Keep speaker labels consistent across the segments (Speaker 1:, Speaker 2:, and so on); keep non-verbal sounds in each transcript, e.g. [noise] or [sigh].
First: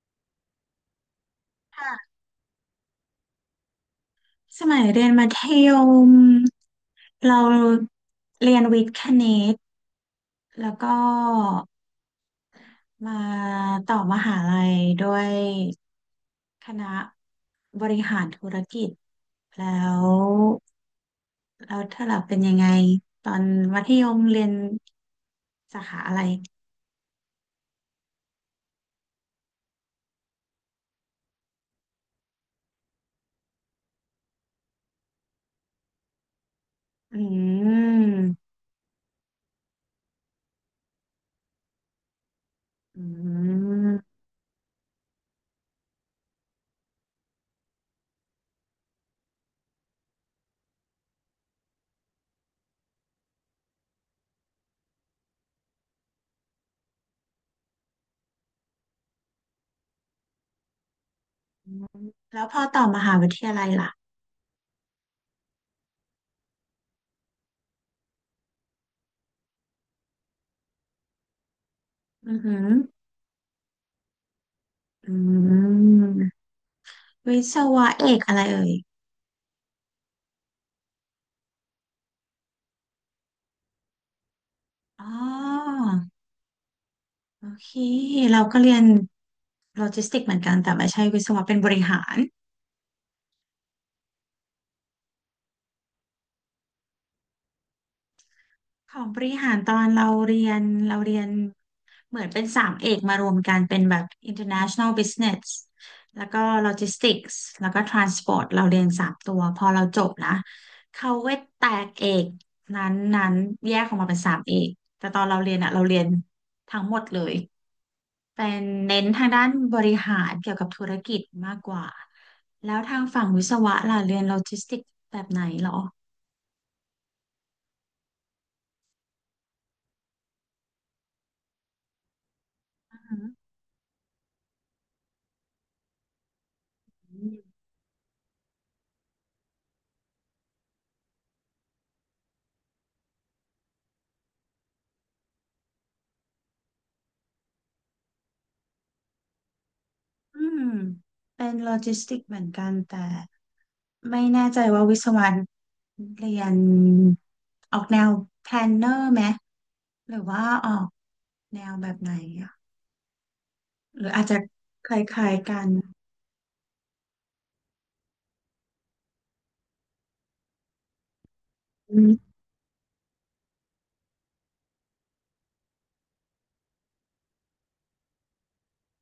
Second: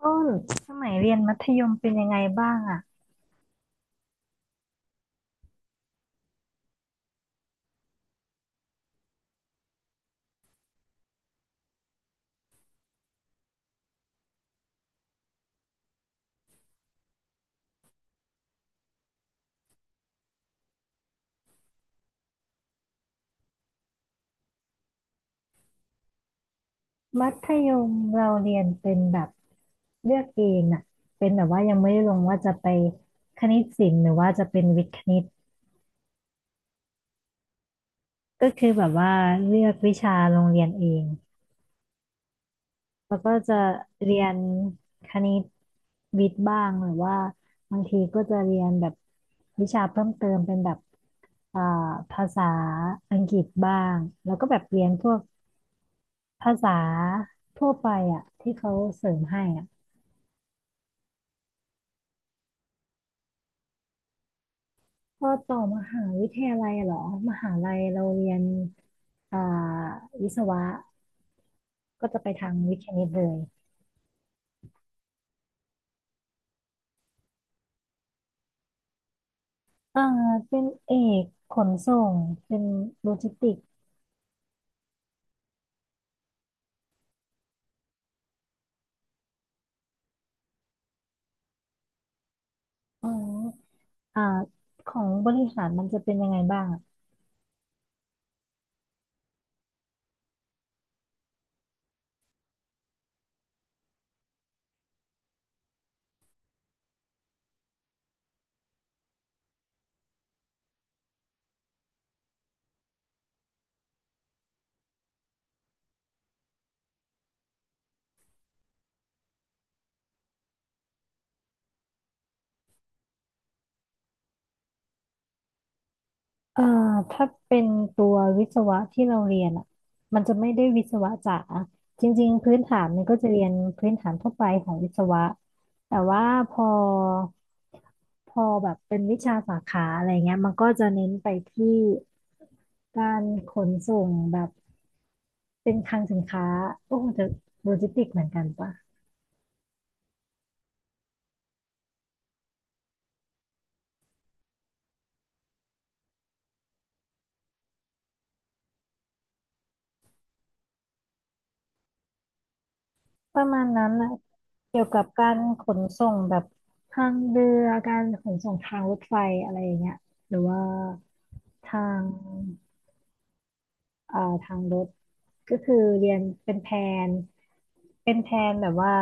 Speaker 1: ต้นสมัยเรียนมัธยมเป็นยัง
Speaker 2: ค่ะ
Speaker 1: ไงบ้างอะ
Speaker 2: สมัยเรียนมัธยมเราเรียนวิทย์คณิตแล้วก็มาต่อมหาลัยด้วยคณะบริหารธุรกิจแล้วแล้วเธอล่ะเป็นยังไงตอนมัธยมเรียนสาขาอะไร
Speaker 1: มัธยมเราเรียนเป็นแบบเลือกเองอะเป็นแบบว่ายังไม่ได้ลงว่าจะไปคณิตศิลป์หรือว่าจะเป็นวิทย์คณิต
Speaker 2: อืม
Speaker 1: ก็คือแบบว่าเลือกวิชาโรงเรียนเอง
Speaker 2: อื
Speaker 1: แล้วก็จะ
Speaker 2: ม
Speaker 1: เรียนคณิตวิทย์บ้างหรือว่าบางทีก็จะเรียนแบบวิชาเพิ่มเติมเป็นแบบอ่าภาษาอังกฤษบ้างแล้วก็แบบเรียนพวก ภาษาทั่วไปอ่ะที่เขาเสริมให้อ่ะ
Speaker 2: แล้วพอต่อมหาวิทยาลัยล่ะ
Speaker 1: พอต่อมหาวิทยาลัยเหรอมหาลัยเราเรียนอ่าวิศวะก็จะไป
Speaker 2: อือ
Speaker 1: ทา
Speaker 2: หื
Speaker 1: ง
Speaker 2: อ
Speaker 1: วิทย์คณิตเลย
Speaker 2: อืมวิศวะเอกอะไรเอ่ย
Speaker 1: อ่าเป็นเอกขนส่งเป็นโลจิสติกส์
Speaker 2: อ๋อ โอเคเราก็เรียนโลจิสติกเหมือนกันแต่ไม่ใช่วิศวะเป็นบริหาร
Speaker 1: อ๋ออ่าของบริหารมันจะเป็นยังไงบ้างอะ
Speaker 2: ของบริหารตอนเราเรียนเราเรียนเหมือนเป็นสามเอกมารวมกันเป็นแบบ International Business แล้วก็ Logistics แล้วก็ Transport เราเรียนสามตัวพอเราจบนะเขาก็แตกเอกนั้นแยกออกมาเป็นสามเอกแต่ตอนเราเรียนอะเราเรียนทั้งหมดเลย เป็นเน้นทางด้านบริหารเกี่ยวกับธุรกิจมากกว่าแล้วทางฝั่งวิศวะล่ะเรียนโลจิสติกแบบไหนเหรอ
Speaker 1: เอ่อถ้าเป็นตัววิศวะที่เราเรียนอ่ะมันจะไม่ได้วิศวะจ๋าจริงๆพื้นฐานมันก็
Speaker 2: อื
Speaker 1: จะ
Speaker 2: ม
Speaker 1: เรียนพื้นฐานทั่วไปของวิศวะแต่ว่าพอพอแบบเป็นวิชาสาขาอะไรเงี้ยมันก็จะเน้นไปที่การขนส่งแบบเป็นคลังสินค้าโอ้จะโลจิสติกเหมือนกันปะ
Speaker 2: อืมเป็นโลจิสติกเหมือนกันแต่ไม่แน่ใจว่าวิศวะเรียนออกแนวแพลนเนอร์ไหมหรือว่าออกแนวแบบไหนอะ
Speaker 1: ประมาณนั้น
Speaker 2: หรื
Speaker 1: นะ
Speaker 2: ออาจจะ
Speaker 1: เกี่ยว
Speaker 2: ค
Speaker 1: กับ
Speaker 2: ล้า
Speaker 1: กา
Speaker 2: ย
Speaker 1: ร
Speaker 2: ๆกั
Speaker 1: ข
Speaker 2: น
Speaker 1: นส่งแบบทางเรือการขนส่งทางรถไฟอะไรอย่างเงี้ยหรือว่าทาง
Speaker 2: อืม
Speaker 1: เอ่อทางรถก็คือเรียนเป็นแผนเป็นแผนแบบว่า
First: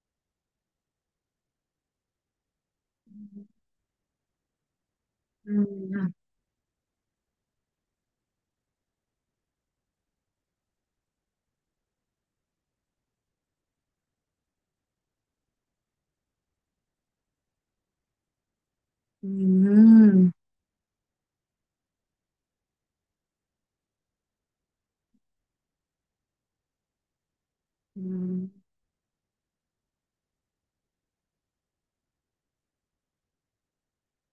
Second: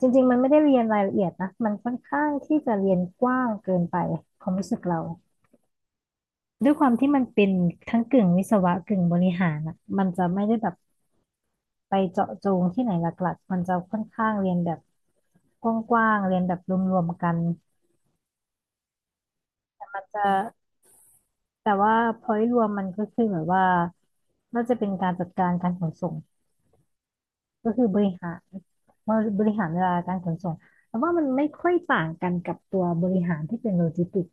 Speaker 1: จริงๆมันไม่ได้เรียนรายละเอียดนะมันค่อนข้างที่จะเรียนกว้างเกินไปความรู้สึกเรา
Speaker 2: อืม
Speaker 1: ด้วยความที่มันเป็นทั้งกึ่งวิศวะกึ่งบริหารอ่ะมันจะไม่ได้แบบ ไปเจาะจงที่ไหนหลักๆมันจะค่อนข้างเรียนแบบกว้างๆเรียนแบบรวมๆกัน
Speaker 2: อื
Speaker 1: มันจะ
Speaker 2: ม
Speaker 1: แต่ว่า point รวมมันก็คือแบบว่าน่าจะเป็นการจัดการการขนส่งก็คือบ
Speaker 2: อื
Speaker 1: ริหา
Speaker 2: ม
Speaker 1: รบริหารเวลาการขนส่งแต่ว่ามันไม่ค่อยต่างกันกับตัวบริหารที่เป็นโลจิสติกส์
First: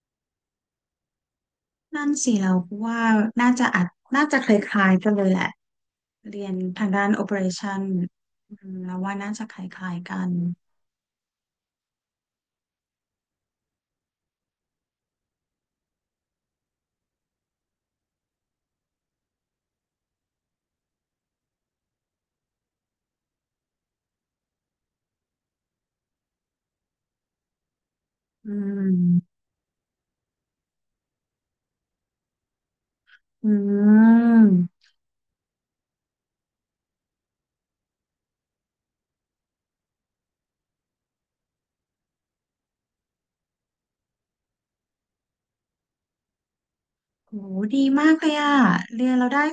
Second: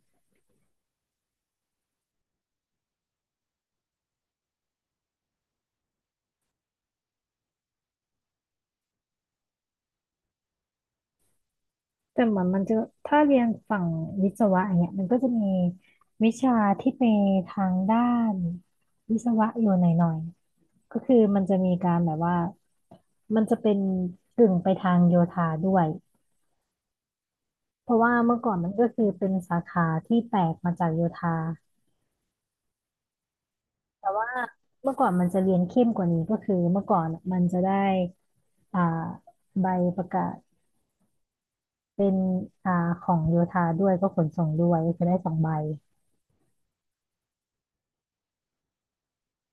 Speaker 2: นั่นสิเราว่าน่าจะอาจน่าจะคล้ายๆกันเลยแหละเรียนทางด้าน operation อืมเราว่าน่าจะคล้ายๆกัน
Speaker 1: แต่มันจะถ้าเรียนฝั่งวิศวะอย่างเงี้ยมันก็จะมีวิชาที่ไปทางด้านวิศวะอยู่หน่อยๆก็คือมันจะมีการแบบว่า มันจะเป็นกึ่งไปทางโยธาด้วยเพราะว่าเมื่อ
Speaker 2: อื
Speaker 1: ก่อนมันก็คือเป็น
Speaker 2: ม
Speaker 1: สาขาที่แตกมาจากโยธา
Speaker 2: อื
Speaker 1: แต่ว่า
Speaker 2: ม
Speaker 1: เมื่อก่อนมันจะเรียนเข้มกว่านี้ก็คือเมื่อก่อนมันจะได้อ่าใบประกาศเป็นอ่าของโยธาด้วยก็ขนส่งด้วยก็คือได้สองใบ
Speaker 2: โหดีมากเลยอ่ะเรียนเราได้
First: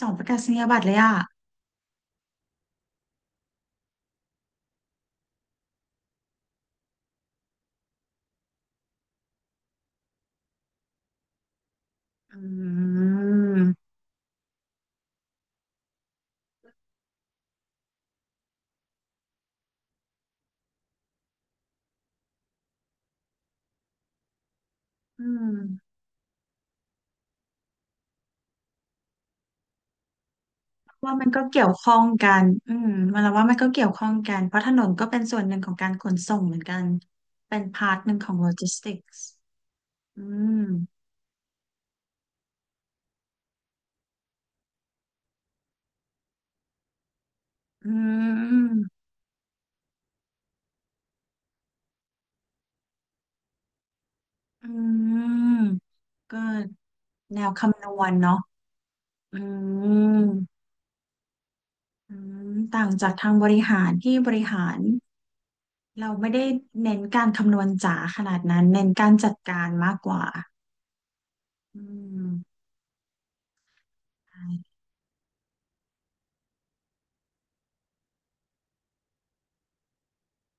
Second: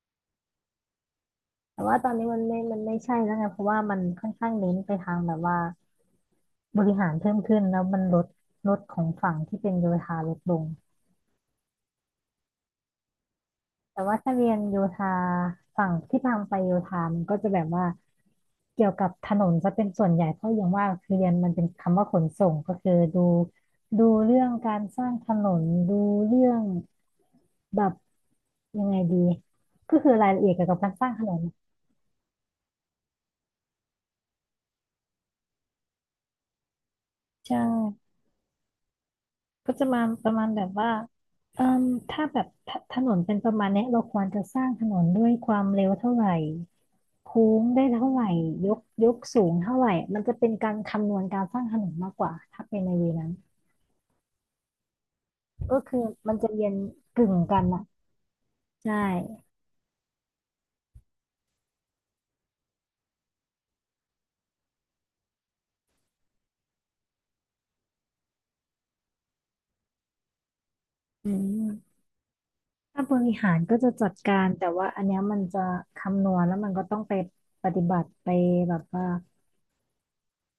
Speaker 2: สองประกาศนียบัตรเลยอ่ะ
Speaker 1: แต่ว่าตอนนี้มันไม่ใช่แล้วไงเพราะว่ามันค่อนข้างเน้นไปทางแบบว่าบริหารเพิ่มขึ้นแล้วมันลดของฝั่งที่เป็นโยธาลดลง
Speaker 2: อืม
Speaker 1: แต่ว่าถ้าเรียนโยธาฝั่งที่พังไปโยธามันก็จะแบบว่าเกี่ยวกับถนนซะเป็นส่วนใหญ่เพราะอย่างว่าคือเรียนมันเป็นคำว่าขนส่งก็คือดูเรื่องการสร้าง
Speaker 2: อื
Speaker 1: ถน
Speaker 2: ม
Speaker 1: นดูเรื่องแบบยังไงดีก็คือรายละเอียดเกี่ยวกับการสร้าง
Speaker 2: ว่า
Speaker 1: ถ
Speaker 2: มั
Speaker 1: น
Speaker 2: น
Speaker 1: น
Speaker 2: ก็เกี่ยวข้องกันอืมมันเราว่ามันก็เกี่ยวข้องกันเพราะถนนก็เป็นส่วนหนึ่งของการขนส่งเหมือนกัน
Speaker 1: ใช
Speaker 2: เป็นพาร์ท
Speaker 1: ่
Speaker 2: หนึ่งของโลจิสติกส์
Speaker 1: ก็จะมา
Speaker 2: อื
Speaker 1: ประมาณ
Speaker 2: ม
Speaker 1: แบบว่าเอ่มถ้าแบบถถนนเป็นประมาณเนี้ยเราควรจะสร้างถนนด้วยความเร็วเท่าไหร่โค้งได้
Speaker 2: อื
Speaker 1: เท่าไหร่ยกย
Speaker 2: ม
Speaker 1: กสูงเท่าไหร่มันจะเป็นการคำนวณการสร้างถนนมากกว่าถ้าเป็นในเวนั้น
Speaker 2: อืม
Speaker 1: ก็คือมัน
Speaker 2: ก็
Speaker 1: จะเรียนกึ่ง
Speaker 2: แนว
Speaker 1: กัน
Speaker 2: คำ
Speaker 1: อ่ะ
Speaker 2: นวณเนาะ
Speaker 1: ใช่
Speaker 2: อืมอืมต่างจากทางบริหารที่บริหารเราไม่ได้เน้นการคำนวณจ๋าขนาดนั้นเน้นการจัดการมากกว่า
Speaker 1: อื
Speaker 2: อื
Speaker 1: ม
Speaker 2: ม
Speaker 1: ถ้าบริหารก็จะจัดการแต่
Speaker 2: ใช่
Speaker 1: ว่าอันเนี้ยมันจะคำนวณแล้วมันก็ต้องไปปฏิบัติไปแบบว่า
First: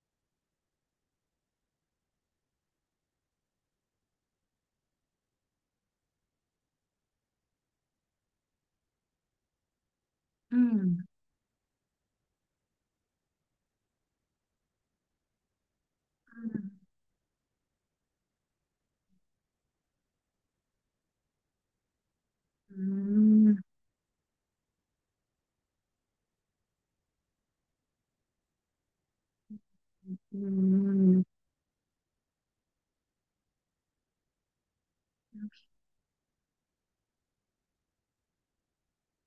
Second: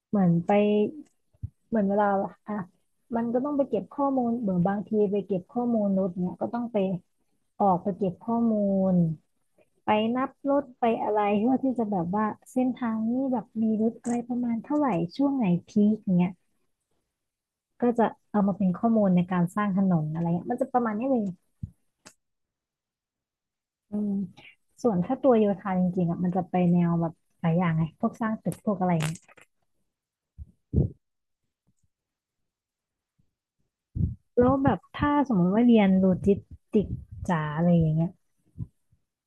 Speaker 1: เหมือนไป เหมือนเวลาอ่ะมันก็ต้องไปเก็บข้อมูลเหมือนบางทีไปเก็บข้อมูลรถเนี่ยก็ต้องไปออกไปเก็บข้อมูลไปนับร
Speaker 2: อื
Speaker 1: ถไปอะ
Speaker 2: ม
Speaker 1: ไรเพื่อที่จะแบบว่าเส้นทางนี้แบบมีรถอะไรประมาณเท่าไหร่ช่วงไหนพีคอย่างเงี้ย
Speaker 2: อืม
Speaker 1: ก็จะเอามาเป็นข้อมูลในการสร้างถนนอะไรเงี้ยมันจะประมาณนี้เลย
Speaker 2: อืม
Speaker 1: อืมส่วนถ้าตัวโยธาจริงๆอ่ะมันจะไปแนวแบบหลายอย่างไงพวกสร้างตึกพวกอะไรเงี้ย
Speaker 2: อืม
Speaker 1: แล้วแบบถ้าสมมติว่าเรียนโลจิสติกส์จ๋าอะไรอย่างเงี้ย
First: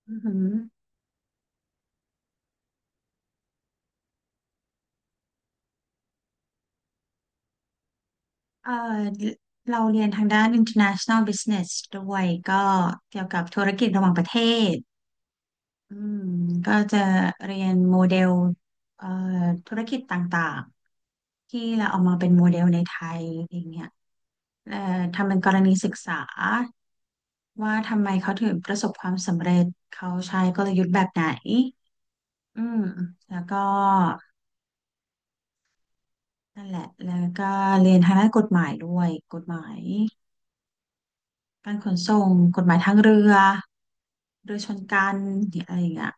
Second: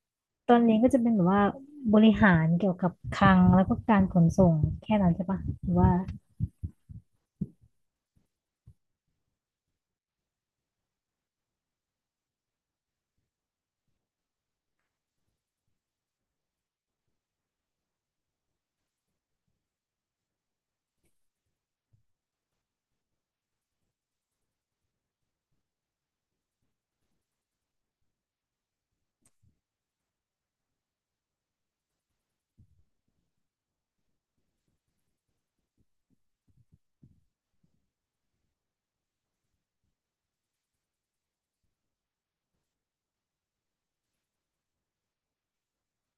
Speaker 2: อือหือ
Speaker 1: ตอนเรียนก็จะเป็นแบบว่าบริหารเกี่ยวกับคลังแล้วก็การขนส่งแค่นั้นใช่ปะหรือว่า
Speaker 2: เอ่อเราเรียนทางด้าน international business ด้วยก็เกี่ยวกับธุรกิจระหว่างประเทศ อืมก็จะเรียนโมเดลเอ่อธุรกิจต่างๆ ที่เราเอามาเป็นโมเดลในไทยอย่างเงี้ยเอ่อทำเป็นกรณีศึกษาว่าทำไมเขาถึงประสบความสำเร็จเขาใช้กลยุทธ์แบบไหนอืมแล้วก็นั่นแหละแล้วก็เรียนทางด้านกฎหมายด้วยกฎหมายการขนส่งกฎหมายทางเรือเรือชนกันเนี่ยอะไรอย่างเงี้ย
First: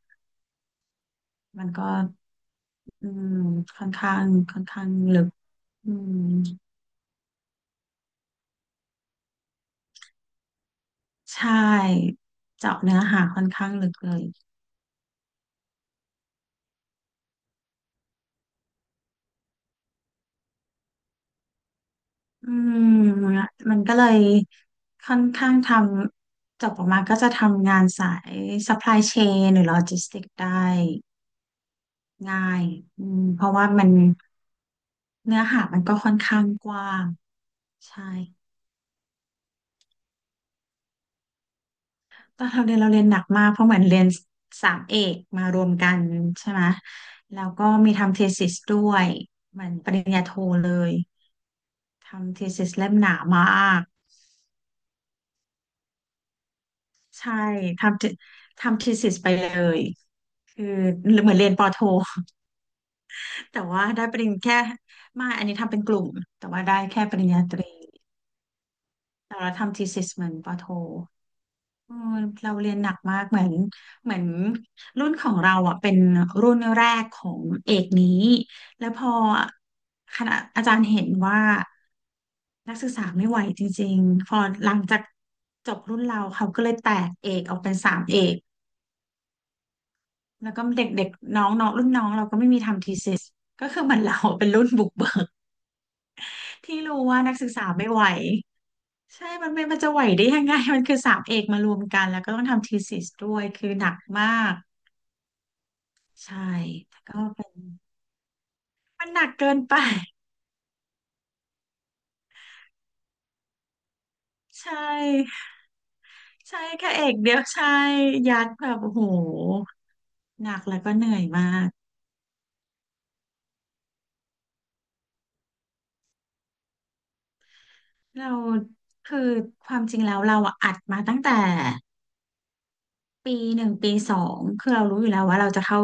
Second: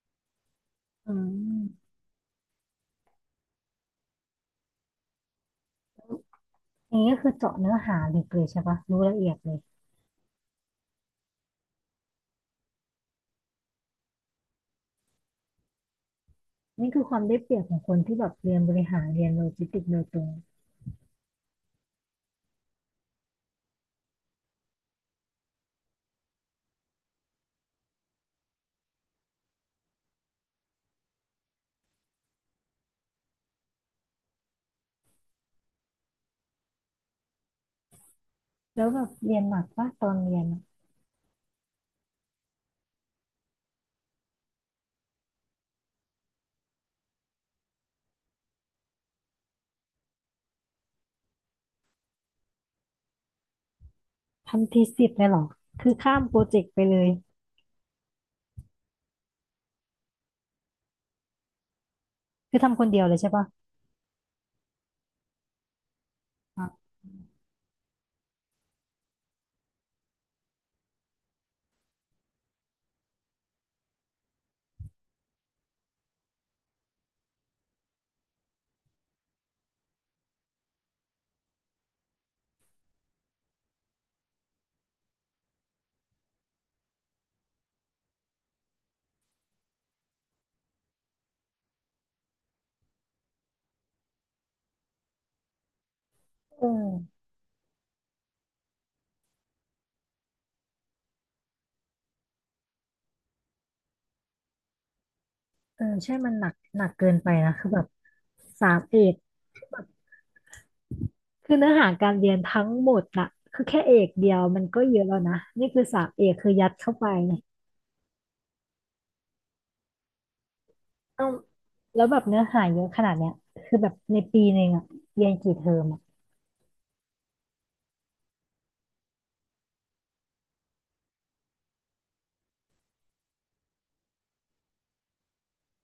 Speaker 1: อื
Speaker 2: มันก็
Speaker 1: ม
Speaker 2: อืมค่อนข้างค่อนข้างลึกอืม
Speaker 1: อย่างนี้ก็คือเจาะเนื้อหาลึกเลยใช่ปะรู้ละเอียดเลย
Speaker 2: ใช่เจาะเนื้อหาค่อนข้างลึกเลย
Speaker 1: นี่คือความได้เปรียบของคนที่แบบเรียนบริหารเรียนโลจิสติกส์โดยตรง
Speaker 2: อืมมันก็เลยค่อนข้างทำจบออกมาก็จะทำงานสาย supply chain หรือ logistics ได้ง่ายอืมเพราะว่ามันเนื้อหามันก็ค่อนข้างกว้างใช่
Speaker 1: แล้วแบบเรียนหนักปะตอนเรียนอะ
Speaker 2: ตอนเราเรียนเราเรียนหนักมากเพราะเหมือนเรียนสามเอกมารวมกันใช่ไหมแล้วก็มีทำ thesis ด้วยเหมือนปริญญาโทเลยทำ thesis เล่มหนามาก
Speaker 1: ทำทีสิบเลยเหรอคือข้ามโปรเจกต์ไปเลย
Speaker 2: ใช่ทำ the- ทำ thesis ไปเลยคือเหมือนเรียนปอโท [laughs]
Speaker 1: คือทำคนเดียวเลยใช่ปะ
Speaker 2: แต่ว่าได้ปริญญาแค่ไมาอันนี้ทำเป็นกลุ่มแต่ว่า
Speaker 1: อ่ะ
Speaker 2: ได้แค่ปริญญาตรีแต่เราทำ thesis เหมือนปอโท เออเราเรียนหนักมากเหมือนรุ่นของเราอ่ะเป็นรุ่นแรกของเอกนี้แล้วพอคณะอาจารย์เห็นว่านักศึกษาไม่ไหวจริงๆพอหลังจากจบรุ่นเราเขาก็เลยแตกเอกออกเป็นสามเอกแล้วก็เด็กๆน้องน้องรุ่นน้องเราก็ไม่มีทำทีซิสก็คือเหมือนเราเป็นรุ่นบุกเบิก
Speaker 1: เอ
Speaker 2: ที่รู้ว่า
Speaker 1: อ
Speaker 2: นักศึกษาไม่ไหวใช่มันจะไหวได้ยังไง [laughs] มันคือสามเอกมารวมกันแล้วก็ต้องทำทีซิสด้วยคือหนักมาก
Speaker 1: เออใช่มัน
Speaker 2: ใช่
Speaker 1: หนัก
Speaker 2: แต่
Speaker 1: เกิน
Speaker 2: ก็
Speaker 1: ไป
Speaker 2: เป็
Speaker 1: นะ
Speaker 2: น
Speaker 1: คือแบบสามเอ
Speaker 2: มัน
Speaker 1: ก
Speaker 2: หนักเกินไป
Speaker 1: คือเนื้อหาการเรียนทั้งหมดน่ะคือแค่เอกเดียว
Speaker 2: [laughs]
Speaker 1: มัน
Speaker 2: ใช่
Speaker 1: ก็เยอะแล้วนะนี่คือสามเอกคือ
Speaker 2: ใช่
Speaker 1: ยัด
Speaker 2: แค่
Speaker 1: เข้า
Speaker 2: เอ
Speaker 1: ไป
Speaker 2: กเดียวใช่ยัดแบบโอ้โหหนักแล้วก็เหนื่อ
Speaker 1: ต้
Speaker 2: ย
Speaker 1: อง
Speaker 2: มาก
Speaker 1: แล้วแบบเนื้อหาเยอะขนาดเนี้ยคือแบบในปีหนึ่งอะเรียนกี่เทอมอะ
Speaker 2: เราคือความจริงแล้วเราอะอัดมาตั้งแต่ปีหนึ่งปีสองคือเรารู้อยู่แล้วว่าเราจะเข้า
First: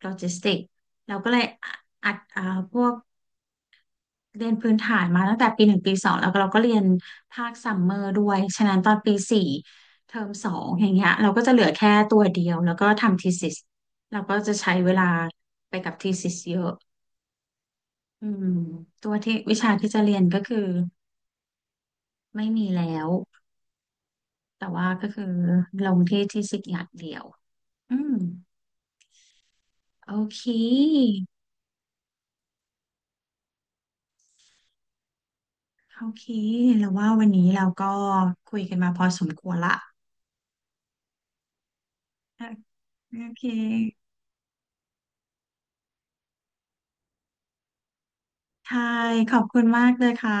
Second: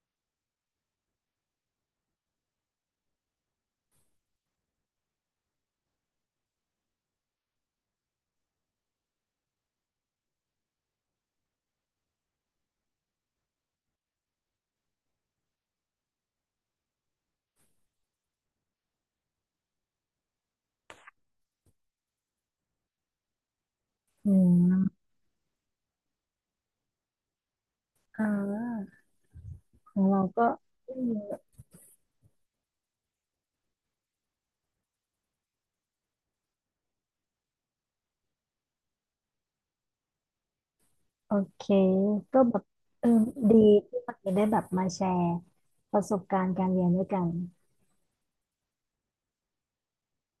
Speaker 2: โลจิสติกเราก็เลยอัดพวก เรียนพื้นฐานมาตั้งแต่ปีหนึ่งปีสองแล้วก็เราก็เรียนภาคซัมเมอร์ด้วย ฉะนั้นตอนปีสี่เทอมสองอย่างเงี้ยเราก็จะเหลือแค่ตัวเดียวแล้วก็ทำทีซิสเราก็จะใช้เวลาไปกับทีซิสเยอะอืมตัวที่วิชาที่จะเรียนก็คือไม่มีแล้ว
Speaker 1: อื
Speaker 2: แต่ว่า
Speaker 1: ม
Speaker 2: ก็คือลงที่ทีสิสอย่างเดียวอืม
Speaker 1: อ่าของ
Speaker 2: โอ
Speaker 1: เรา
Speaker 2: เค
Speaker 1: ก็อืม
Speaker 2: โอเคแล้วว่าวันนี้เราก็คุยกันมาพอสมควรละ
Speaker 1: โอเคก็แบบเออ
Speaker 2: โอเค
Speaker 1: ดีที่วันนี้ได้แบบมาแชร์ประสบการณ์การเรียนด้วยกัน
Speaker 2: ใช่ขอบคุณมากเลยค่ะ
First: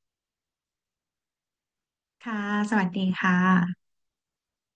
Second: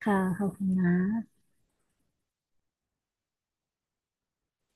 Speaker 1: ค่ะขอบคุณนะ
Speaker 2: ค่ะสวัสดีค่ะ